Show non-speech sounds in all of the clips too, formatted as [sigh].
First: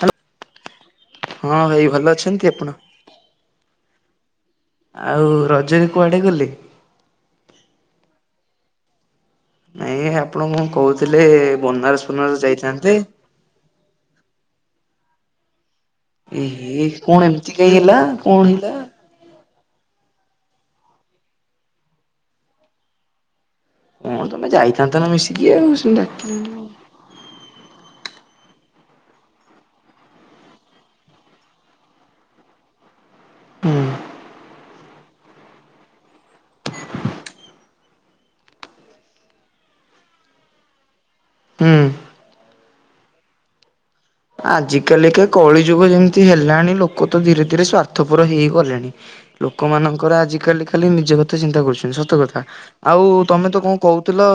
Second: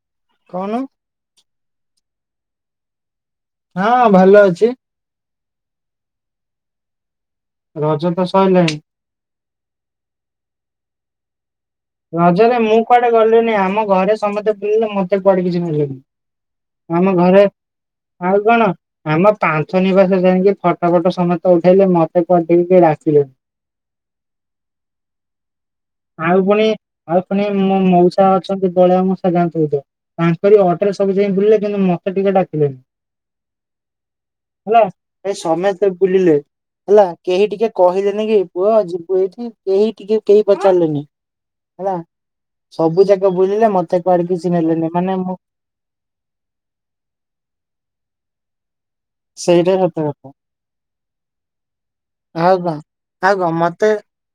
Hello କହୁନୁ ହଁ ଭାଇ ଭଲ ଅଛନ୍ତି କି ଆପଣ? ହଁ ଭଲ। ଅଛି ଆଉ ରଜରେ କୁଆଡେ ଗଲେ ରଜ ତ ସଇଲାନି। ନାଇଁ ଆପଣ କଣ କହୁଥିଲେ ବନାରସ ଫନାରସ ରଜରେ ମୁଁ ଯାଇଥାନ୍ତେ। କୁଆଡେ ଗଲିଣିି ଆମ ଘରେ ସମସ୍ତେ ବୁଲିଲେ ମତେ କୁଆଡେ କିଛି ନେ ଏ ହେ କଣ ଏମିତି କାହି ହେଲା କଣ ହେଲା? ପାଞ୍ଚ ନିବାସ ଯାଇକି ଫଟୋ ଫଟ ସମେ ଉଠେଇଲେ ମତେ ପଠିକି କେ ଡାକିଲେନି। କଣ ତମେ ଯାଇଥାନ୍ତ ନା ମିଶିକି ଆଉ ସେ ଆଉ ଡାକିଲେନି ପୁଣି ଆଉ ପୁଣି ମୋ ମଉସା ଅଛନ୍ତି ଦଳିଆ ମଷା [unintelligible] ତାଙ୍କରି ଅଟେରେ ସବୁ ଯାଇ ବୁଲିଲେ କିନ୍ତୁ ମ ମତେ ଟିକେ ଡାକିଲେନି। [unintelligible] ହେଲା ଏ ସମେତେ ବୁଲିଲେ ହେଲା କେହି ଟିକେ କହିଲେନି କି ପୁଅ ଯିବୁ ଏଇଠି କେହି ଟିକେ କେହି ପଚାରିଲେନି। ଉଁ। ହେଲା ସବୁ ଯାକ ବୁଲିଲେ। କୁଆଡେ କିଛି ଆଜି ନେଲେନି ମାନେ କାଲିକା ମୁଁ କଳି ଯୁଗ ଯେମିତି ହେଲାଣି ଲୋକ ତ ଧୀରେ ଧୀରେ ସ୍ଵାର୍ଥପର ହେଇଗଲେଣି। ଲୋକ ସେଇଟା ସତ ମାନଙ୍କର କଥା ଆଜିକାଲି ଖାଲି ନିଜ କଥା ଚିନ୍ତା କରୁଛନ୍ତି ସତ କଥା ଆଉ ତମେ ତ କଣ କହୁ କହୁଥିଲ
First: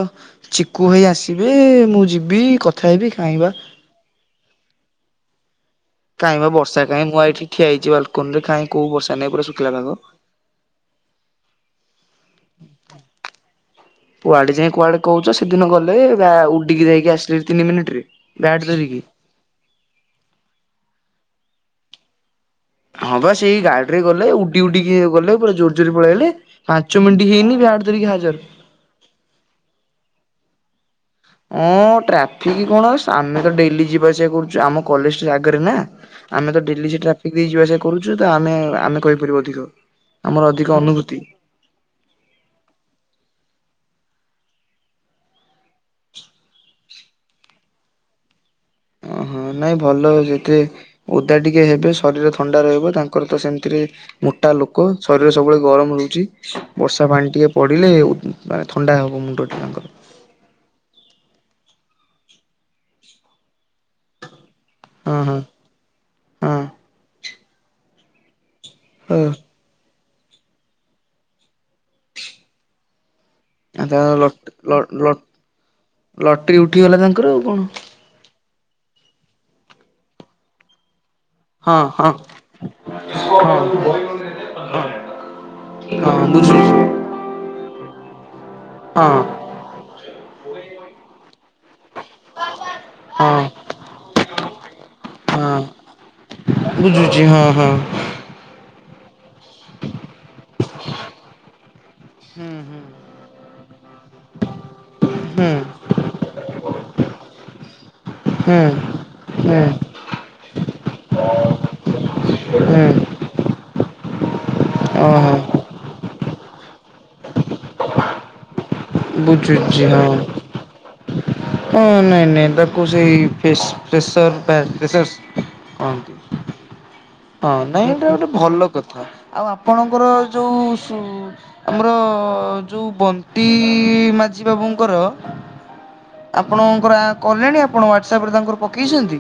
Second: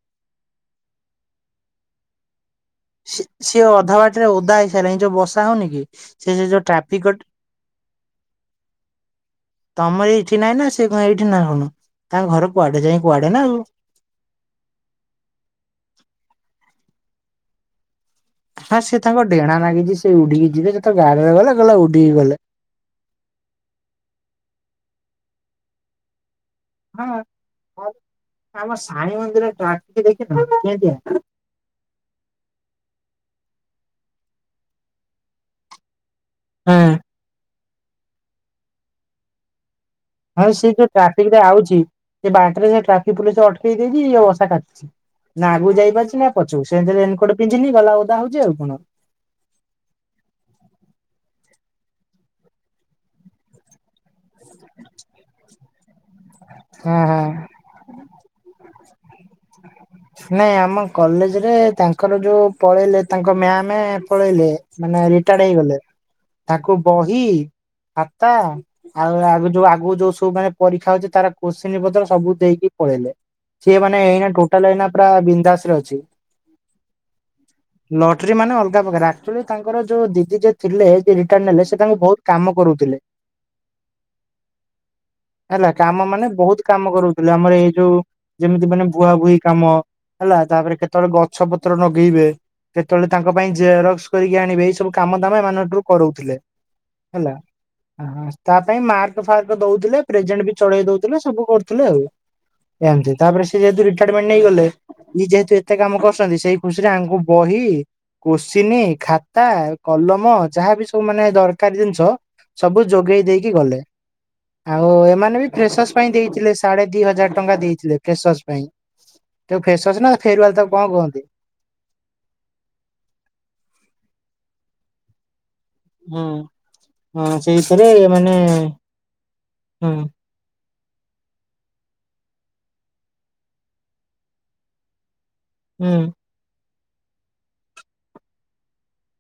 ଚିକୁ ଭାଇ ଆସିବେ ମୁଁ ଯିବି ହେବି ସି ଖାଇବା। ସିଏ ଅଧା ବାଟ ରେ ଓଦା ହେଇସାରିଲାଣି ଯୋଉ ବର୍ଷା ହଉନି ସେ କାଇଁ ସେ ବା ଯୋଉ ବର୍ଷା କାଇଁ ଟ୍ରାଫିକ ମୁଁ ଏଇଠି ଠିଆ ହେଇଛି ବାଲକୋନ ରେ କାଇଁ କଉ ବର୍ଷା ନାହିଁ ପୁରା ଶୁଖିଲା ପାଗ। ତ ଏଇଠି ନାହୁଣୁ କୁଆଡେ ଯାଇ କୁଆଡେ କହୁଚ ସେଦିନ ଗଲେ ବ୍ୟା ଉଡିକି ଯାଇକି ଆ ଦି ତିନି ମିିନିଟରେ। ହଁ ସେ ତାଙ୍କ ଡେଣା ନାଗିଚି ସେ ଉଡିକି ଯିବେ ଯେ ତ ଗାଡିରେ ଗଲେ କହିଲା ଉଡିକି ଗଲେ। ହଁ ବା ସେଇ ଗାଡିରେ ଗଲେ ଉଡି ଉଡିକି ଗଲେ ପୁରା ଜୋର ଜୋର ପଳେଇଲେ। ହଁ ଅମ୍ ଆମ ସାଣୀ ମନ୍ଦିର ଟାଙ୍କି ଦେଖିଥିଲ କେମିତିଆ ହଁ ଟ୍ରାଫିକ କଣ ଆମେ ତ ଡେଲି ଯିବାସିବା କରୁଚୁ ଆମ କଲେଜ ଟେ ଆଗେରେ ନା। ଆମେ ତ ହଁ। ଡେଲି ସେ ଟ୍ରାଫିକ ଦେଇ ଯିବା ଆସିବା କରୁଚୁ ତ ଆମେ ଆମେ କହିପାରିବୁ ଅଧିକ। ଆମର ହଁ ଅଧିକ ସିଏ ଯୋଉ ଅନୁଭୂତି ଟ୍ରାଫିକ ରେ ଆଉଚି ସେ ବାଟରେ ଟ୍ରାଫିକ ପୋଲିସ ଅଟକେଇ ତୀ ଇଏ ବସା କାନ୍ଦୁଚି ନା ଆଗକୁ ଯାଇପାରୁଚି ନା ପଛକୁ ସେମତି ରେନକୋଟ ପିନ୍ଧିନି ଗଲା ଓଦା ହଉଛି ଆଉ। କଣ। ଓହୋ ନାଇଁ ଭଲ ଯେତେ ଦା ଟିକେ ହେବେ ଶରୀର ଥଣ୍ଡା ରହିବ ତାଙ୍କର ତ ସେମତିରେ ମୋଟା ଲୋକ ଶରୀର ସବୁବେଳେ ଗରମ ରହୁଚି ହଁ ବର୍ଷା ହଁ ପାଣି ଟିକେ ପଡ଼ିଲେ ଓ ମାନେ ଥଣ୍ଡା ହେବ ମୁଣ୍ଡଟି ତାଙ୍କର। ନାଇଁ ଆମ କଲେଜରେ ତାଙ୍କର ଯୋଉ ପଳେଇଲେ ତାଙ୍କ ମ୍ୟାମ ପଳେଇଲେ ମାନେ ହଁ ହଁ ରିଟାଏଡ ହେଇଗଲେ ହଁ ତାଙ୍କୁ ବହି ଖାତା ଆଉ ହଁ ଆଗ ଯୋଉ ଆଗୁକୁ ଯୋଉ ସବୁ ମାନେ ପରୀକ୍ଷା ଅଉଛି ତାର କନ୍ସଚିନି ପତ୍ର ସବୁ ଦେଇକି ପଳେଇଲେ। ସେ ଆଉ ମାନେ ତା ଏଇନା ଟୋଟାଲେ ଲ ପୁରା ଲ ବିନ୍ଧାସରେ ଅଛି ଲଟେରୀ ଉଠିଗଲା ତାଙ୍କର ଆଉ କଣ ଲଟରୀ ମାନେ ପାଖରେ ଅକ୍ଚୁଲି ତାଙ୍କର ଯୋଉ ଦିଦି ଜେ ଥିଲେ ରିଟାର୍ଡ ନେଲେ ସେ ହଁ ତାଙ୍କୁ ହଁ ବହୁତ କାମ କରଉଥିଲେ। ହଁ ହେଲା କାମ ମାନେ ହଁ ବହୁତ ବୁଝୁଛି ହଁ କାମ କରଉଥିଲେ ଆମର ଏଇ ଯୋଉ ଯେମିତି ମାନେ ହଁ ବୁହାବୁହି କାମ ହେଲା ତାପରେ କେତେବେଳେ ଗଛ ପତ୍ର ନ ଗେଇବେ କେତେବେଳେ ତାଙ୍କ ହଁ ପାଇଁ ଜେରକ୍ସ କରିକି ଆଣିବେ ଏଇ ସବୁ କାମ ଦାମ ଏମାନଙ୍କଠୁ କରଉଥିଲେ ବୁଝୁଛି ହେଲା ହଁ ହଁ ତା ପାଇଁ ମାର୍କ କା ଫାର୍କ ଦଉଥିଲେ ପ୍ରେଜେଣ୍ଟ ବି ଚଳେଇ ଦଉଥିଲେ ସବୁ କରୁଥିଲେ ଆଉ। ହୁଁ ଏମତି ତାପରେ ସେ ଯେହେତୁ ରିଟାୟାରମେଣ୍ଟ ନେଇଗଲେ ଇଏ ଯେହେତୁ ଏତେ କାମ କରୁଛନ୍ତି ସେଇ ଖୁସିରେ ୟାଙ୍କୁ ବହି ହୁଁ କୋସଚିନି ଖାତା ହୁଁ କଲମ ଯାହାବି ସବୁ ମାନେ ଦରକାର ଜିନିଷ ହୁଁ ସବୁ ଯୋଗେଇ ଦେଇକି ଗଲେ। ଆଉ ଏମାନେ ବି ଓହୋ ଫ୍ରେସୱାସ ପାଇଁ ଦେଇଥିଲେ ସାଢେ ଦି ହଜାର ଟଙ୍କା ଦେଇଥିଲେ ଫେସୱାସ ପାଇଁ। ତାକୁ ବୁଝୁଛି ଫେସୱାସ ହଁ ନା ଫେରୱାଲ ତାକୁ କଣ କହ ହଁ ନାଇ ନାଇ ତାକୁ ସେଇ ଫେସ ଫ୍ରେସର ଫ୍ରେସର୍ଷ କହନ୍ତି। ହୁଁ। ହଁ ସେଇଥିରେ ନାଇଁ ଏଇଟା ଗୋଟେ ମାନେ ଭଲ କଥା ଆଉ ହୁଁ ଆପଣଙ୍କର ଯୋଉ ସୁ ଆମର ଯଉ ବଣ୍ଟି ମାଝୀ ବାବୁଙ୍କର ହୁଁ ଆପଣଙ୍କର କଲେଣି ଆପଣ ହ୍ୱାଟ୍ସଅପ ରେ ତାଙ୍କର ପକେଇଛନ୍ତି।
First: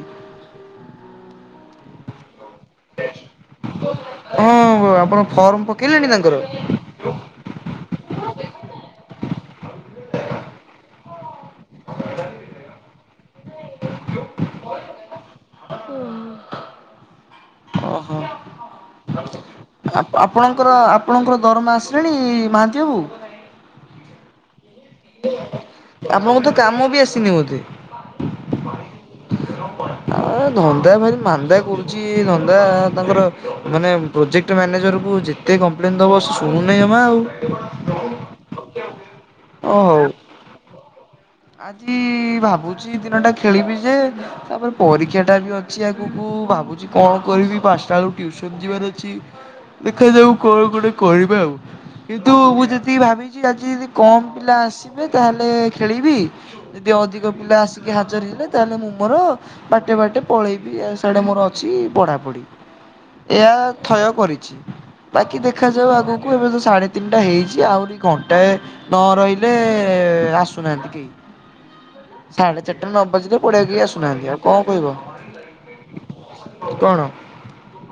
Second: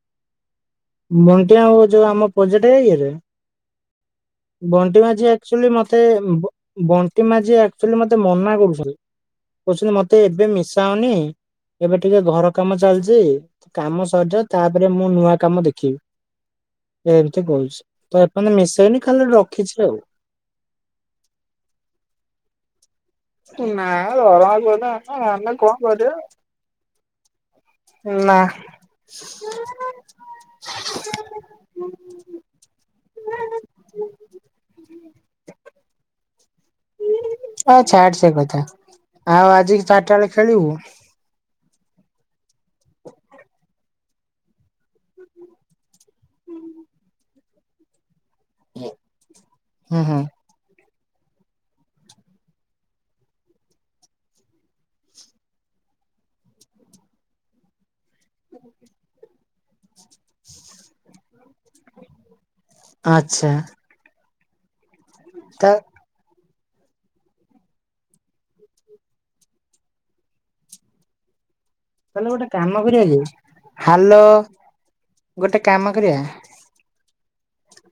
ମଣ୍ଟିଆ ଆଉ ଯୋଉ ଆମ ପଯେଟେ ଇଏରେ [inaudible] ବଣ୍ଟି ଆପଣ ମାଝି ଫର୍ମ ଏକଚୁଲି ମତେ ପକେଇଲେଣି ତାଙ୍କର? ମନା କରୁଛନ୍ତି। କହୁଛନ୍ତି ମତ ତେ ଏବେ ମିଶାଅନି ଏବେ ଟିକେ ଘର କାମ ଚାଲିଛି କାମ ସରିଯାଉ ତାପରେ ମତେ ମୁଁ ନୂଆ କାମ ଦେଖୀବି ଏମିତି କହୁଛି ତ ଏପର୍ଯ୍ୟନ୍ତ ମିଶେଇନି ଖାଲି ରଖିଛି ଆଉ। ଆପ ଆପଣଙ୍କର ଆପଣଙ୍କର ଦରମା ଆସିଲାଣି ମହାନ୍ତି ବାବୁ। ନାଁ ଦରମା [unintelligible] ଆମେ କଣ? କରିବା? ଆପଣଙ୍କର ତ କାମ ବି ଆସିନି ବୋଧେ। ନା। ଆ ଧନ୍ଦା ଭାରି ମାନ୍ଦା କରୁଛି ଧନ୍ଦା ତାଙ୍କର ମାନେ ପ୍ରୋଜେକ୍ଟ ମ୍ୟାନେଜର କୁ ଯେତେ କମ୍ପ୍ଲେନ ଦବ ଶୁଣୁନାହିଁ ଜମା ଆଉ। ଛାଡ୍ ସେ କଥା। ଆଉ ଓ ଆଜି ହଉ। ଚାରିଟା ବେଳେ ଖେଳିବୁ? ଆଜି ଭାବୁଛି ଦିନଟା ଖେଳିବି ଯେ ତାପରେ ପରୀକ୍ଷାଟା ବି ଅଛି ଆଗକୁ ଭାବ ଭାବୁଛି କଣ କରିବି ପାଞ୍ଚଟା ବେଳକୁ ଟିଉସନ ଯିବାର ଅଛି ହୁଁ ଦେଖାଯାଉ କଣ ଗୋଟେ କରିବେ ଆଉ କିନ୍ତୁ ମୁଁ ଯେତିକି ଭାବିଛି ଆଜି ଯଦି କମ ପିଲା ଆସିବେ ତାହେଲେ ଖେଳିବି ଯଦି ଅଧିକ ପିଲା ଆସିକି ହାଜର ହେଲେ ତାହେଲେ ମୁଁ ମୋର ବାଟେ ବାଟେ ପଳେଇବି ସେଆଡେ ମୋର ଅ ଛି ପଢାପଢି ଆଚ୍ଛା ଏହା ଥୟ କରିଛି। ବାକି ତା ଦେଖାଯାଉ ଆଗକୁ ଏବେ ତ ସାଢ଼େ ତିନିଟା ହେଇଛି ଆହୁରି ଘଣ୍ଟାଏ ନ ରହିଲେ ଆସୁନାହାନ୍ତି କେହି। ତାହେଲେ ଗୋଟେ ସାଢେ କାମ ଚାରିଟା କରିବା ନ କି ବାଜିଲେ ପଡିଆକୁ କେହି ହାଲୋ। ଆସୁନାହାନ୍ତି ଆଉ କଣ କହିବ ଗୋଟେ କାମ କରିବା। କଣ?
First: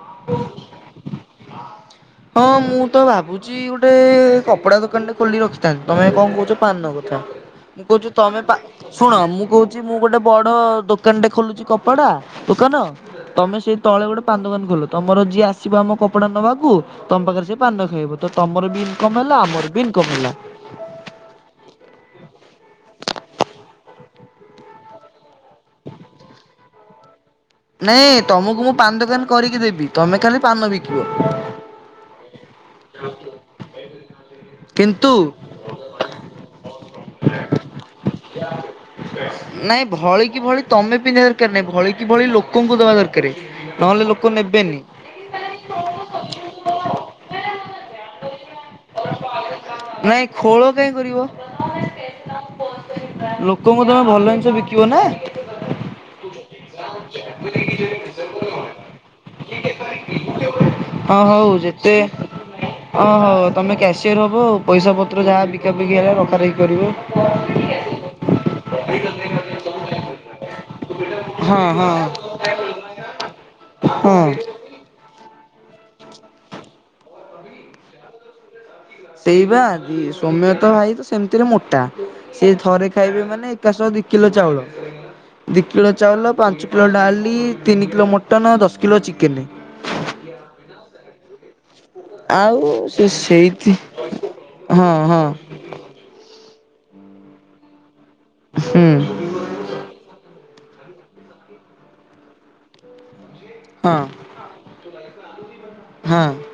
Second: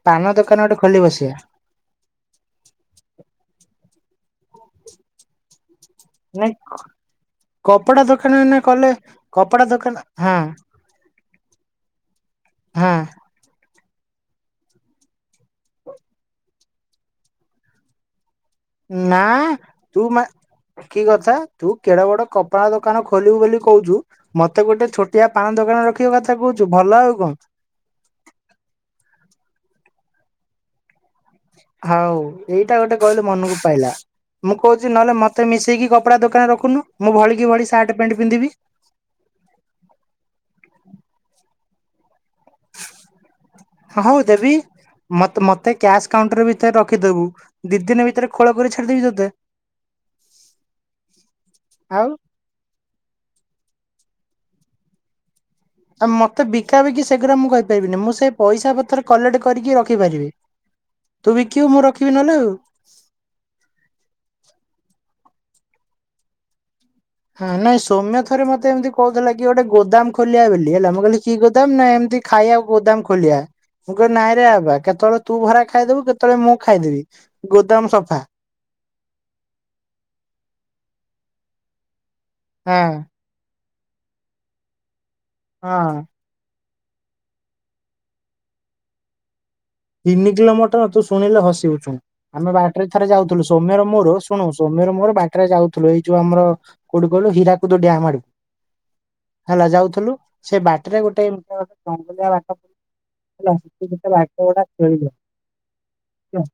ପାନ ଦୋକାନ ଗୋଟେ ଖୋଲି ବସିବା। ହଁ ମୁଁ ତ ଭାବୁଛି ଗୋଟେ କପଡା ଦୋକାନ ଟେ ଖୋଲିକି ରଖି ଥାନ୍ତି ତମେ କଣ ନାଇଁ କହୁଛ ପାନ କଥା ମୁଁ କପଡା କହୁଛି ଦୋକାନ ତମେ ପା ଏଇନା କଲେ ଶୁଣ ମୁଁ କପଡା କହୁଛି ଦୋକାନ ମୁଁ ଗୋଟେ ହଁ ବଡ ଦୋ କାନ ଟେ ଖୋଲୁଛି କପଡା ଦୋକାନ ହଁ ତମେ ସେଇ ତଳେ ଗୋଟେ ପାନ ଦୋକାନ ଖୋଲ ତମର ଯିଏ ଆସିବ ଆମ କପଡା ନବାକୁ ତମ ପାଖରେ ସିଏ ପାନଟା ଖାଇବ। ତ ତମର ବି ଇନକମ ନା ହେଲା ଆମର ବି ତୁ ଇନକମ ମା ହେଲା। କି କଥା ତୁ କେଡ ବଡ କପଡ଼ା ଦୋକାନ ଖ ଖୋଲିବୁ ବୋଲି କହୁଛୁ ମତେ ଗୋଟେ ଛୋଟିଆ ପାନ ଦୋକାନ ରଖିବା କଥା କହୁଛୁ ଭଲ ଆଉ କଣ? ନାଇଁ ତମକୁ ମୁଁ ପାନ ଦୋକାନ କରିକି ଦେବି ତମେ ଖାଲି ପାନ ବିକ ହଉ ଏଇଟା ଗୋଟେ କହିଲୁ ମନକୁ ପାଇଲା। ମୁଁ କହୁଛି କିନ୍ତୁ ନହେଲେ ମତେ ମିଶେଇକି କପଡ଼ା ଦୋକାନରେ ରଖୁନୁ ମୁଁ ଭଳିକି ଭଳି ସାର୍ଟ ପ୍ୟାଣ୍ଟ ପିନ୍ଧିବି। ନାଇଁ ଭଳି କି ଭଳି ତମେ ପିନ୍ଧିବା ଦରକାର ନାଇଁ ଭଳି କି ଭଳି ଲୋକଙ୍କୁ ଦବା ଦରକାରେ। ହଉ ଦେବି ମୋତ-ମତେ କ୍ୟାସ୍ କାଉଣ୍ଟର ଭିତରେ ରଖିଦବୁ ଦି ଦିନ ଭିତରେ ଖୋଳ କରି ଛାଡି ଦେବି ତୋତେ। ନାଇଁ ଖୋଳ କାଇଁ କରିବ ଆଉ ଲୋକଙ୍କୁ ତମେ ଭଲ ଦି ବିକିବନା। ଆମ ତ ବିକାବିକି ସେଗୁରା ମୁଁ କହିପାରିବିନି। ମୁଁ ସେ ପଇସା ପତ୍ର କଲେକ୍ଟ କରିକି ରଖିପାରିବି। ହଁ ତୁ ହଉ ବିକିବୁ ମୁଁ ଯେତେ ରଖିବି ନହେଲେ ଆଉ। ହଁ ହଉ ତମେ କ୍ୟାସିୟର ହବ ଆଉ ପଇସା ପ ପତ୍ର ଯାହା ବିକା ବିକି ହେଲା ରଖାରଖି କରିବ। ହଁ ନାଇଁ ସୋମ୍ୟ ଥରେ ମତେ ଏମିତି କହୁଥିଲା କି ଗୋଟେ ଗୋଦାମ ଖୋଲିବା ବୋଲି ହେଲା ମୁଁ କହିଲି କି ହଁ ଗୋଦାମ ନା ହଁ ଏମିତି ଖାଇବାକୁ ଗୋଦାମ ଖୋଲିବା। ମୁଁ କହିଲି ହଁ ନାଇଁରେ ବାବା କେତେବେଳେ ତୁ ଭରା ଖାଇଦେବୁ, କେତେବେଳେ ମୁଁ ଖାଇଦେବି ଗୋଦାମ ସଫା। ସେଇ ବା ଦି ସୋମ୍ୟତ ଭାଇ ତ ସେମିତିରେ ମୋଟା, ସେ ହଁ ଥରେ ଖାଇବେ ମାନେ ଏକାଶହ ଦି କିଲୋ ଚାଉଳ ଦି ହଁ। କିଲୋ ଚାଉଳ ପାଞ୍ଚ କିଲୋ ଡାଲି ତିନି କିଲୋ ମଟନ୍ ଦଶ କିଲୋ ଚିକେନ୍। ତିନି କିଲୋ ମଟର ତୁ ଶୁଣିଲେ ହସିବୁ। ବୁ ଶୁଣୁ, ଆମେ ଆଉ ବାଟରେ ସେ ଥରେ ଯାଉଥୁଲୁ ସେଇଥି ସୋମ୍ୟର ମୋର ଶୁଣୁ ହଁ ସୋମ୍ୟର ମୋର ହଁ ବାଟରେ ଯାଉଥୁଲୁ। ଏଇ ଯୋଉ ଆମର କୋଉଠି କହିଲୁ ହୀରାକୁଦୁ ଡ୍ୟାମ ଆଡକୁ, ହୁଁ ହେଲା ଯାଉଥୁଲୁ। ସେ ବାଟରେ ଗୋଟେ [unintelligible] ଜଙ୍ଗଲିଆ ବାଟ [unintelligible] ହେଲା ହଁ [unintelligible] ହଁ। ହେଲା।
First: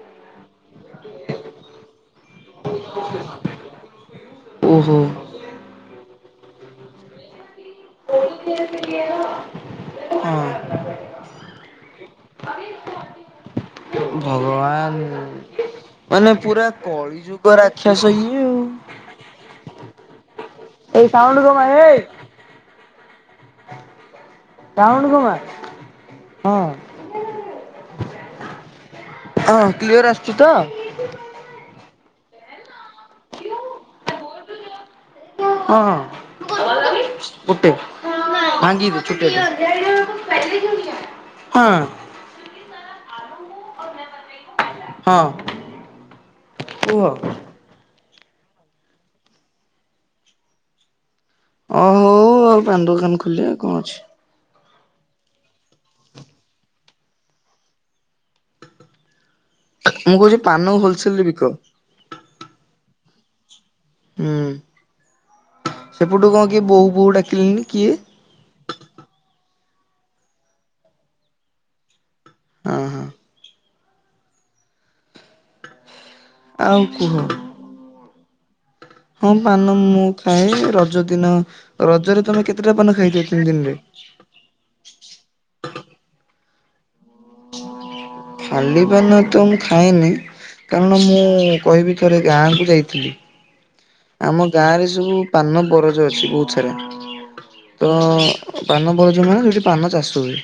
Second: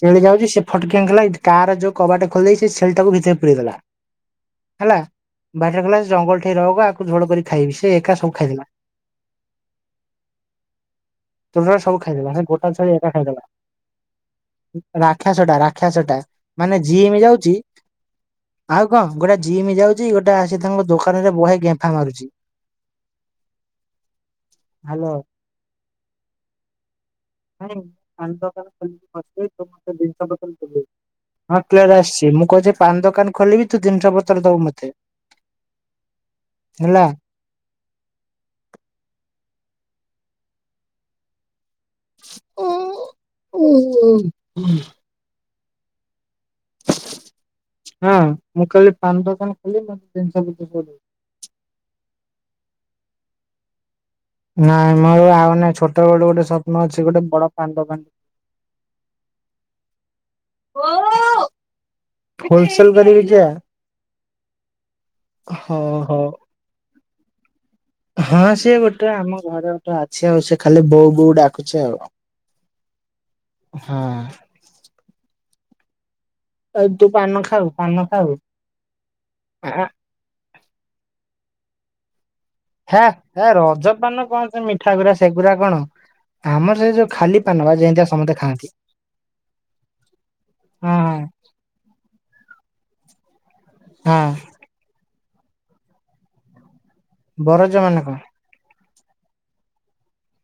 ଛେଳି ଯାଉଛି ସେ ଫଟକିନ ଗଲା କାର ଯୋଉ କବାଟ ଖୋଲିଦେଇକି ସେ ଛେଳି ତାକୁ ଭିତରେ ପୁରେଇ ଦେଲା। ହେଲା, ଓହୋ। ବାଟରେ କହିଲା ଜଙ୍ଗଲ ଠେଇ ରଖ ଆକୁ ଝୋଳ କରି ଖାଇବି ସେ ଏକା ସବୁ ଖାଇଦେଲା। ହଁ ଟୋଟାଲ ସବୁ ଖାଇଦେଲା ସେ ଗୋଟା ଛେଳି ଏକା ଖାଇଦେଲା। ଭଗବାନ ଅରାକ୍ଷସ ଟା ରାକ୍ଷସ ଟା ପୁରା ମାନେ କଳି ଜିମି ଯୁଗ ଯାଉଛି। ରାକ୍ଷସ ଇଏ ଆଉ କଣ ଗୋଟେ ଜିମ ଯାଉଛି। ଗୋଟେ ଆସି ତାଙ୍କ ଏଇ ଦୋକାନ ରେ ସାଉଣ୍ଡ ବହେ କମା ଗେମ୍ଫା ଏଇ ମାରୁଛି। ହାଲୋ ସାଉଣ୍ଡ କମା ହଁ। [unintelligible] ହଁ ଆସୁଛି ତ? କ୍ଲିୟର ଆସିଛି। ମୁଁ କହୁଛି ପାନ ଦୋକାନ ଖୋଲିବି ତୁ ଜିନିଷ ପତ୍ର ଦବୁ ମତେ। ହଁ ହେଲା। ଗୋଟେ ଭାଙ୍ଗିିବୁ ଛୁଟିଆଟେ। [unintelligible] ଓ ଓ। ହଁ କୁହ। ହଁ ମୁଁ କାଲି ପାନ ଦୋକାନ ଖୋଲିବି ମତେ ତିନିଶହ [unintelligible] ଓ ହୋଉ ପାନ ଦୋକାନ ଖୋଲିବା କଣ ଅଛି। ନାଇଁ ମ ଆଉ ନାଇଁ, ଛୋଟ ବେଳୁ ଗୋଟେ ସ୍ୱପ୍ନ ଅଛି ଗୋଟେ ବଡ ପାନ ଦୋକାନ ମୁଁ କହୁଛି ପାନ ହୋଲସେଲରେ ବିକ। ହୋଲସେଲ କରିବି ଯେ ହୁଁ ହଉ ହଉ ସେପଟୁ କଣ କିଏ ବୋଉ ବୋଉ ଡାକିଲେଣିି କିଏ। ହଁ ସିଏ ଗୋଟେ ଆମ ଘରେ ଗୋଟେ ଅଛି। ଆଉ ସେ ଖାଲି ବୋଉ ବୋଉ ଡାକୁଛି ଆଉ। ହଁ ହଁ। ହଁ। ଆଉ ତୁ ପାନ ଖାଉ ପାନ ଖାଉ? ହଁ ପାନ ଆଁ ମୁଁ ଖାଏ, ରଜ ଦିନ ରଜରେ ତମେ କେତେ ହେ ଏ ରଜ ପାନ କଣ ସେ ମିଠା ଗୁରା ସେଗୁରା କଣ। ଆମର ସେ ଯୋଉ ଖାଲି ପାନ ବା ଯେମତିଆ। ଖାଲି ପାନ ତ ମୁଁ ଖାଇନି, ହଁ କାରଣ ହଁ ମୁଁ କହିବି ଥରେ ଗାଁ କୁ ଯାଇ ଥିଲି, ହଁ ଆମ ଗାଁ ରେ ସବୁ ପାନ ବରଜ ଅଛି ବହୁତ ସାରା। ବରଜ ତ ମାନେ କଣ? ପାନ ବରଜ ମାନେ ସେଠି ପାନ ଚାଷ ହୁଏ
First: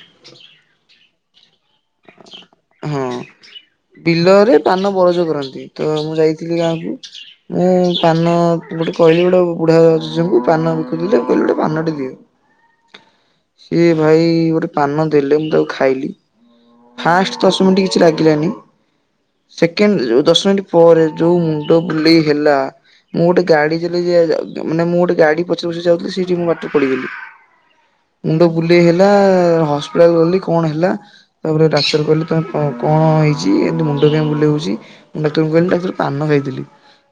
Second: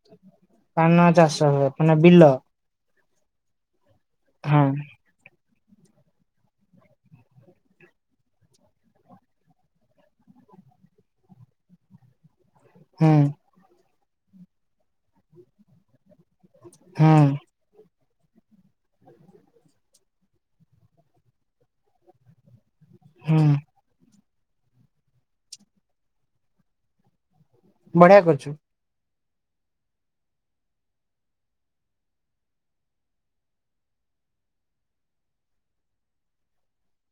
ପାନ ଚାଷ ହୁଏ ମାନେ ବିଲ। ହଁ ବିଲରେ ହଁ ପାନ ବରଜ କରନ୍ତି। ତ ମୁଁ ଯାଇଥିଲି ଗାଁକୁ, ମୁଁ ପାନ ଗୋଟେ କହିଲି ଗୋଟେ ବୁଢ଼ାବା ଜେଜେଙ୍କୁ ପାନ ବିକୁଥିଲେ ମୁ କହିଲି ଗୋଟେ ପାନଟେ ଦିଅ। ହୁଁ। ଏ ଭାଇ ଗୋଟେ ପାନ ଦେଲେ ମୁଁ ତାକୁ ଖାଇଲି ହୁଁ ଫାଷ୍ଟ ଦଶ ମିନିଟ କିଛି ଲାଗିଲାନି ସେକେଣ୍ଡ ଦଶ ମିନିଟ ପରେ ଯୋଉ ମୁଣ୍ଡ ବୁଲେଇ ହେଲା ମୁଁ ହୁଁ ଗୋଟେ ଗାଡି ଚଲେଇ ଆ ମାନେ ମୁଁ ଗୋଟେ ଗାଡି ପଛେ ପଛେ ଯାଉଥିଲି ସେଇଠି ମୁଁ ବାଟରେ ପଡିଗଲି। ବଢିଆ ମୁଣ୍ଡ କରୁଛୁ ବୁଲେଇ ହେଲା। ତା ହସ୍ପିଟାଲ ଗଲି କଣ ହେଲା ତାପରେ ଡାକ୍ତର କହିଲେ ତ ତମେ କ କଣ ହେଇଚି ଏମିତି ମୁ ମୁଣ୍ଡ କାଇଁ ବୁଲେଇ ହଉଚି, ଡାକ୍ତରଙ୍କୁ କହିଲି ଡାକ୍ତର ପାନ ପାଇଥିଲ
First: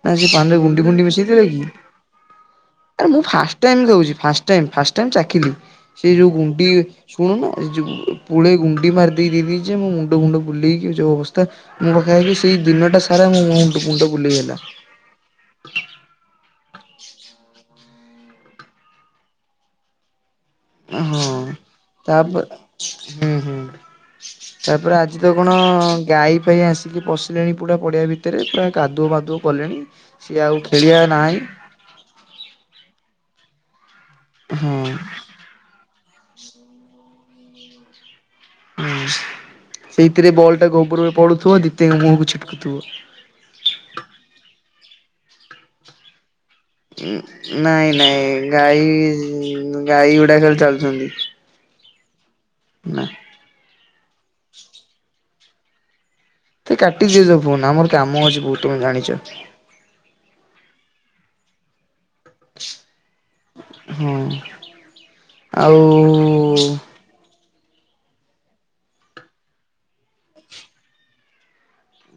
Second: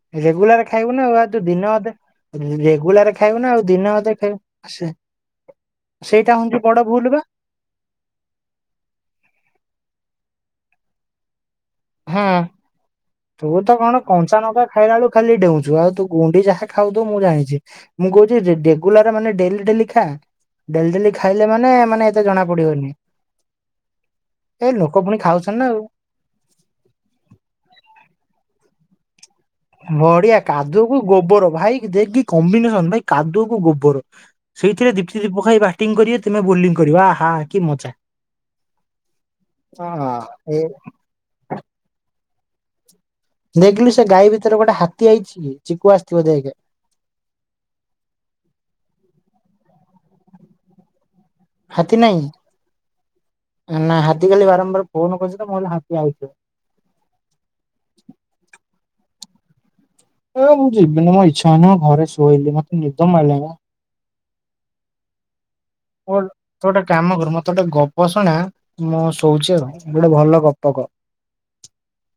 ନା ସେପା ନରେ ରେଗୁଲାର ଗୁଣ୍ଡି ଖାଇବୁ ନା ଗୁଣ୍ଡି ଆଉ ମିଶେଇ ଆଉ ତୁ ଦେଲା କି? ଦିନେ ଅଧେ ରେଗୁଲାର ମୁ ଖାଇବୁ ନା ଫାଷ୍ଟ ଆଉ ଟାଇମ୍ ଦିନେ ଅଧେ ଦଉଚି ଖାଇବୁ ଫ୍ୟାଷ୍ଟ ଟାଇମ୍ ସେ ଫାଷ୍ଟଟାଇମ୍ ଚାଖିଲି ସେ ଯୋଉ ସେଇଟା ହଉଛି ଗୁଣ୍ଡି ବଡ ଭୁଲ ବା ଶୁଣୁନୁ ଏ ଯେଉଁ ପୁଳେ ଗୁଣ୍ଡି ମାରି ଦେଇଦେଇଚନ୍ତି ମୋ ମୁଣ୍ଡ ଫୁଣ୍ଡ ବୁଲେଇକି ଯୋଉଁ ଅବସ୍ଥା। ମୋତେ ଆଜି ହଁ ସେଇ ଦିନଟା ସାରା ମୁଁ ତୁ ତ ମୁଣ୍ଟ କଣ ମୁଣ୍ଡ ବୁଲିେଇ କଞ୍ଚା ହେଲା। ଲଙ୍କା ଖାଇଲା ବେଳୁ ଖାଲି ଡେଉଁଛୁ ଆଉ ଗୁଣ୍ଡି ଯାହା ଖାଉଥାଉ ମୁଁ ଜାଣିଚି ମୁଁ କହୁଚି ରେଗୁଲାର ମାନେ ଡେଲି ଡେଲି ଖା। ଡେଲି ଡେଲି ହଁ ଖାଇଲେ ମାନେ ମାନେ ଏତେ ଜଣା ତାପରେ ପଡିବନି। ହୁଁ ହୁଁ ଏ ତାପରେ ଲୋକ ପୁଣି ଆଜି ତ କଣ ଖାଉଛନ୍ତି ନା ଆଉ। ଗାଈ ଫାଇ ଆସି ପଶିଲେଣି ପୁରା ପଡ଼ିଆ ଭିତରେ ପୁରା କାଦଅବାଦୁଅ। ବଢିଆ କାଦୁଅକୁ ଗୋବର ଭାଇ ଦେକି କମ୍ବିନେସନ ଭାଇ କାଦୁଅକୁ ଗୋବର ହଁ ସେଇଥିରେ ଦୀପ୍ତି ଦୀପ ଭାଇ ବ୍ୟାଟିଂ କରିବେ ତୁମେ ବୋଲିଂ କରିବ ଆହ। ଆ କି ମଜା। ହୁଁ ହଁ। ସେଇଥିରେ ବଲ୍ ଏ ଟା ଗୋବରରେ ପଡୁଥିବ ଦିତିଙ୍କ ମୁହକୁ ଛିଟକୁଥିବ। ଦେଖିଲୁ ସେ ଗାଈ ଭିତରେ ଗୋଟେ ହାତୀ ଆଇଚି କି ଚିକୁ ଆସିଥିବ ଦେଖେ ଉଁ ନାଇଁ ନାଇଁ ଗାଈ ଗାଈ ଗୁଡାକ ଚାଲୁଚନ୍ତି। ହାତୀ ନାଇଁ ନା ହାତୀ ଖାଲି ବାରମ୍ବାର ଫୋନ କରୁଚି ତ ମୁ କହିଲି ହାତୀ ଆଉଚି। ତେ କାଟିଦିଅ ତୋ ଫୋନ୍ ଆମର କାମ ଅଛି ବହୁତ ତମେ ଜାଣିଛ ଏ ମୁଁ ଯିବିନି ମୋ ଇଚ୍ଛା ହୋଉନି ଘରେ ଶୋଇଲି ମତେ ନିଦ ମାଡି ଲାଣି ବା। ହଁ ଆଉ ଓଲ ତୁ ଗୋଟେ କାମ କରେ ମ ତ ଗୋଟେ ଗପ ଶୁଣା ମୁଁ ଶୋଉଚି ଆଉ ଗୋଟେ ଭଲ ଗପ କହ।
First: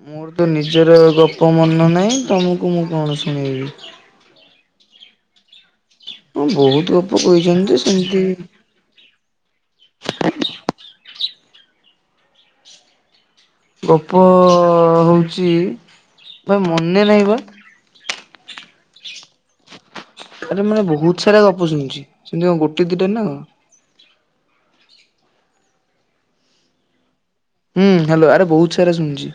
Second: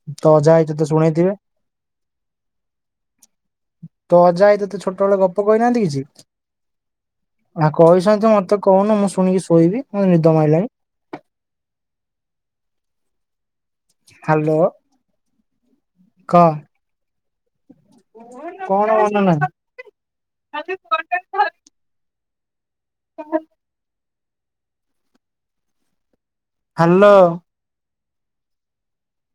ମୋର ତୋ ତ ଅଜା ଆଇ ତତେ ନିଜର ଶୁଣେଇଥିବେ ଗପ ମନ ନାହିଁ ତମକୁ ମୁଁ କଣ ଶୁଣେଇବି। ତ ଅଜା ଆଇ ତତେ ଛୋଟବେଳେ ଗପ କହିନାହାନ୍ତି କିଛି ହଁ ବହୁତ ଗପ କହିଚନ୍ତି ଯେ ସେମିତି ତ କହୁନ ମୁଁ ଶୁଣିକି ଶୋଇବି ମତେ ନିଦ ମାଇଲାଣି। ଗପ ହାଲୋ ହଉଚି କହ ବେ ମନେ ନାହିଁ ବା। କଣ ମନେ ନାହିଁ। ଆରେ ମାନେ ବହୁତ ସାରା ଗପ ଶୁଣିଚି ସେମିତି କଣ ଗୋଟେ ଦିଟା ନା କଣ। ହାଲୋ। ହୁଁ ହାଲୋ ଆରେ ବହୁତ ସାରା ଶୁଣିୁଚି।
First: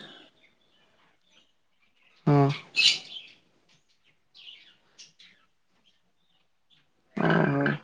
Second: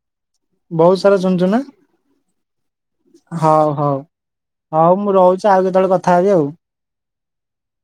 ବହୁତ ସାରା ଶୁଣିଚୁ ନା। ହଁ। ହଉ ହଉ ହଉ ମୁଁ ରହୁଚି ଆଉ କେତେବେଳେ କଥା ହେବି ଆଉ। ଓ ହୋ।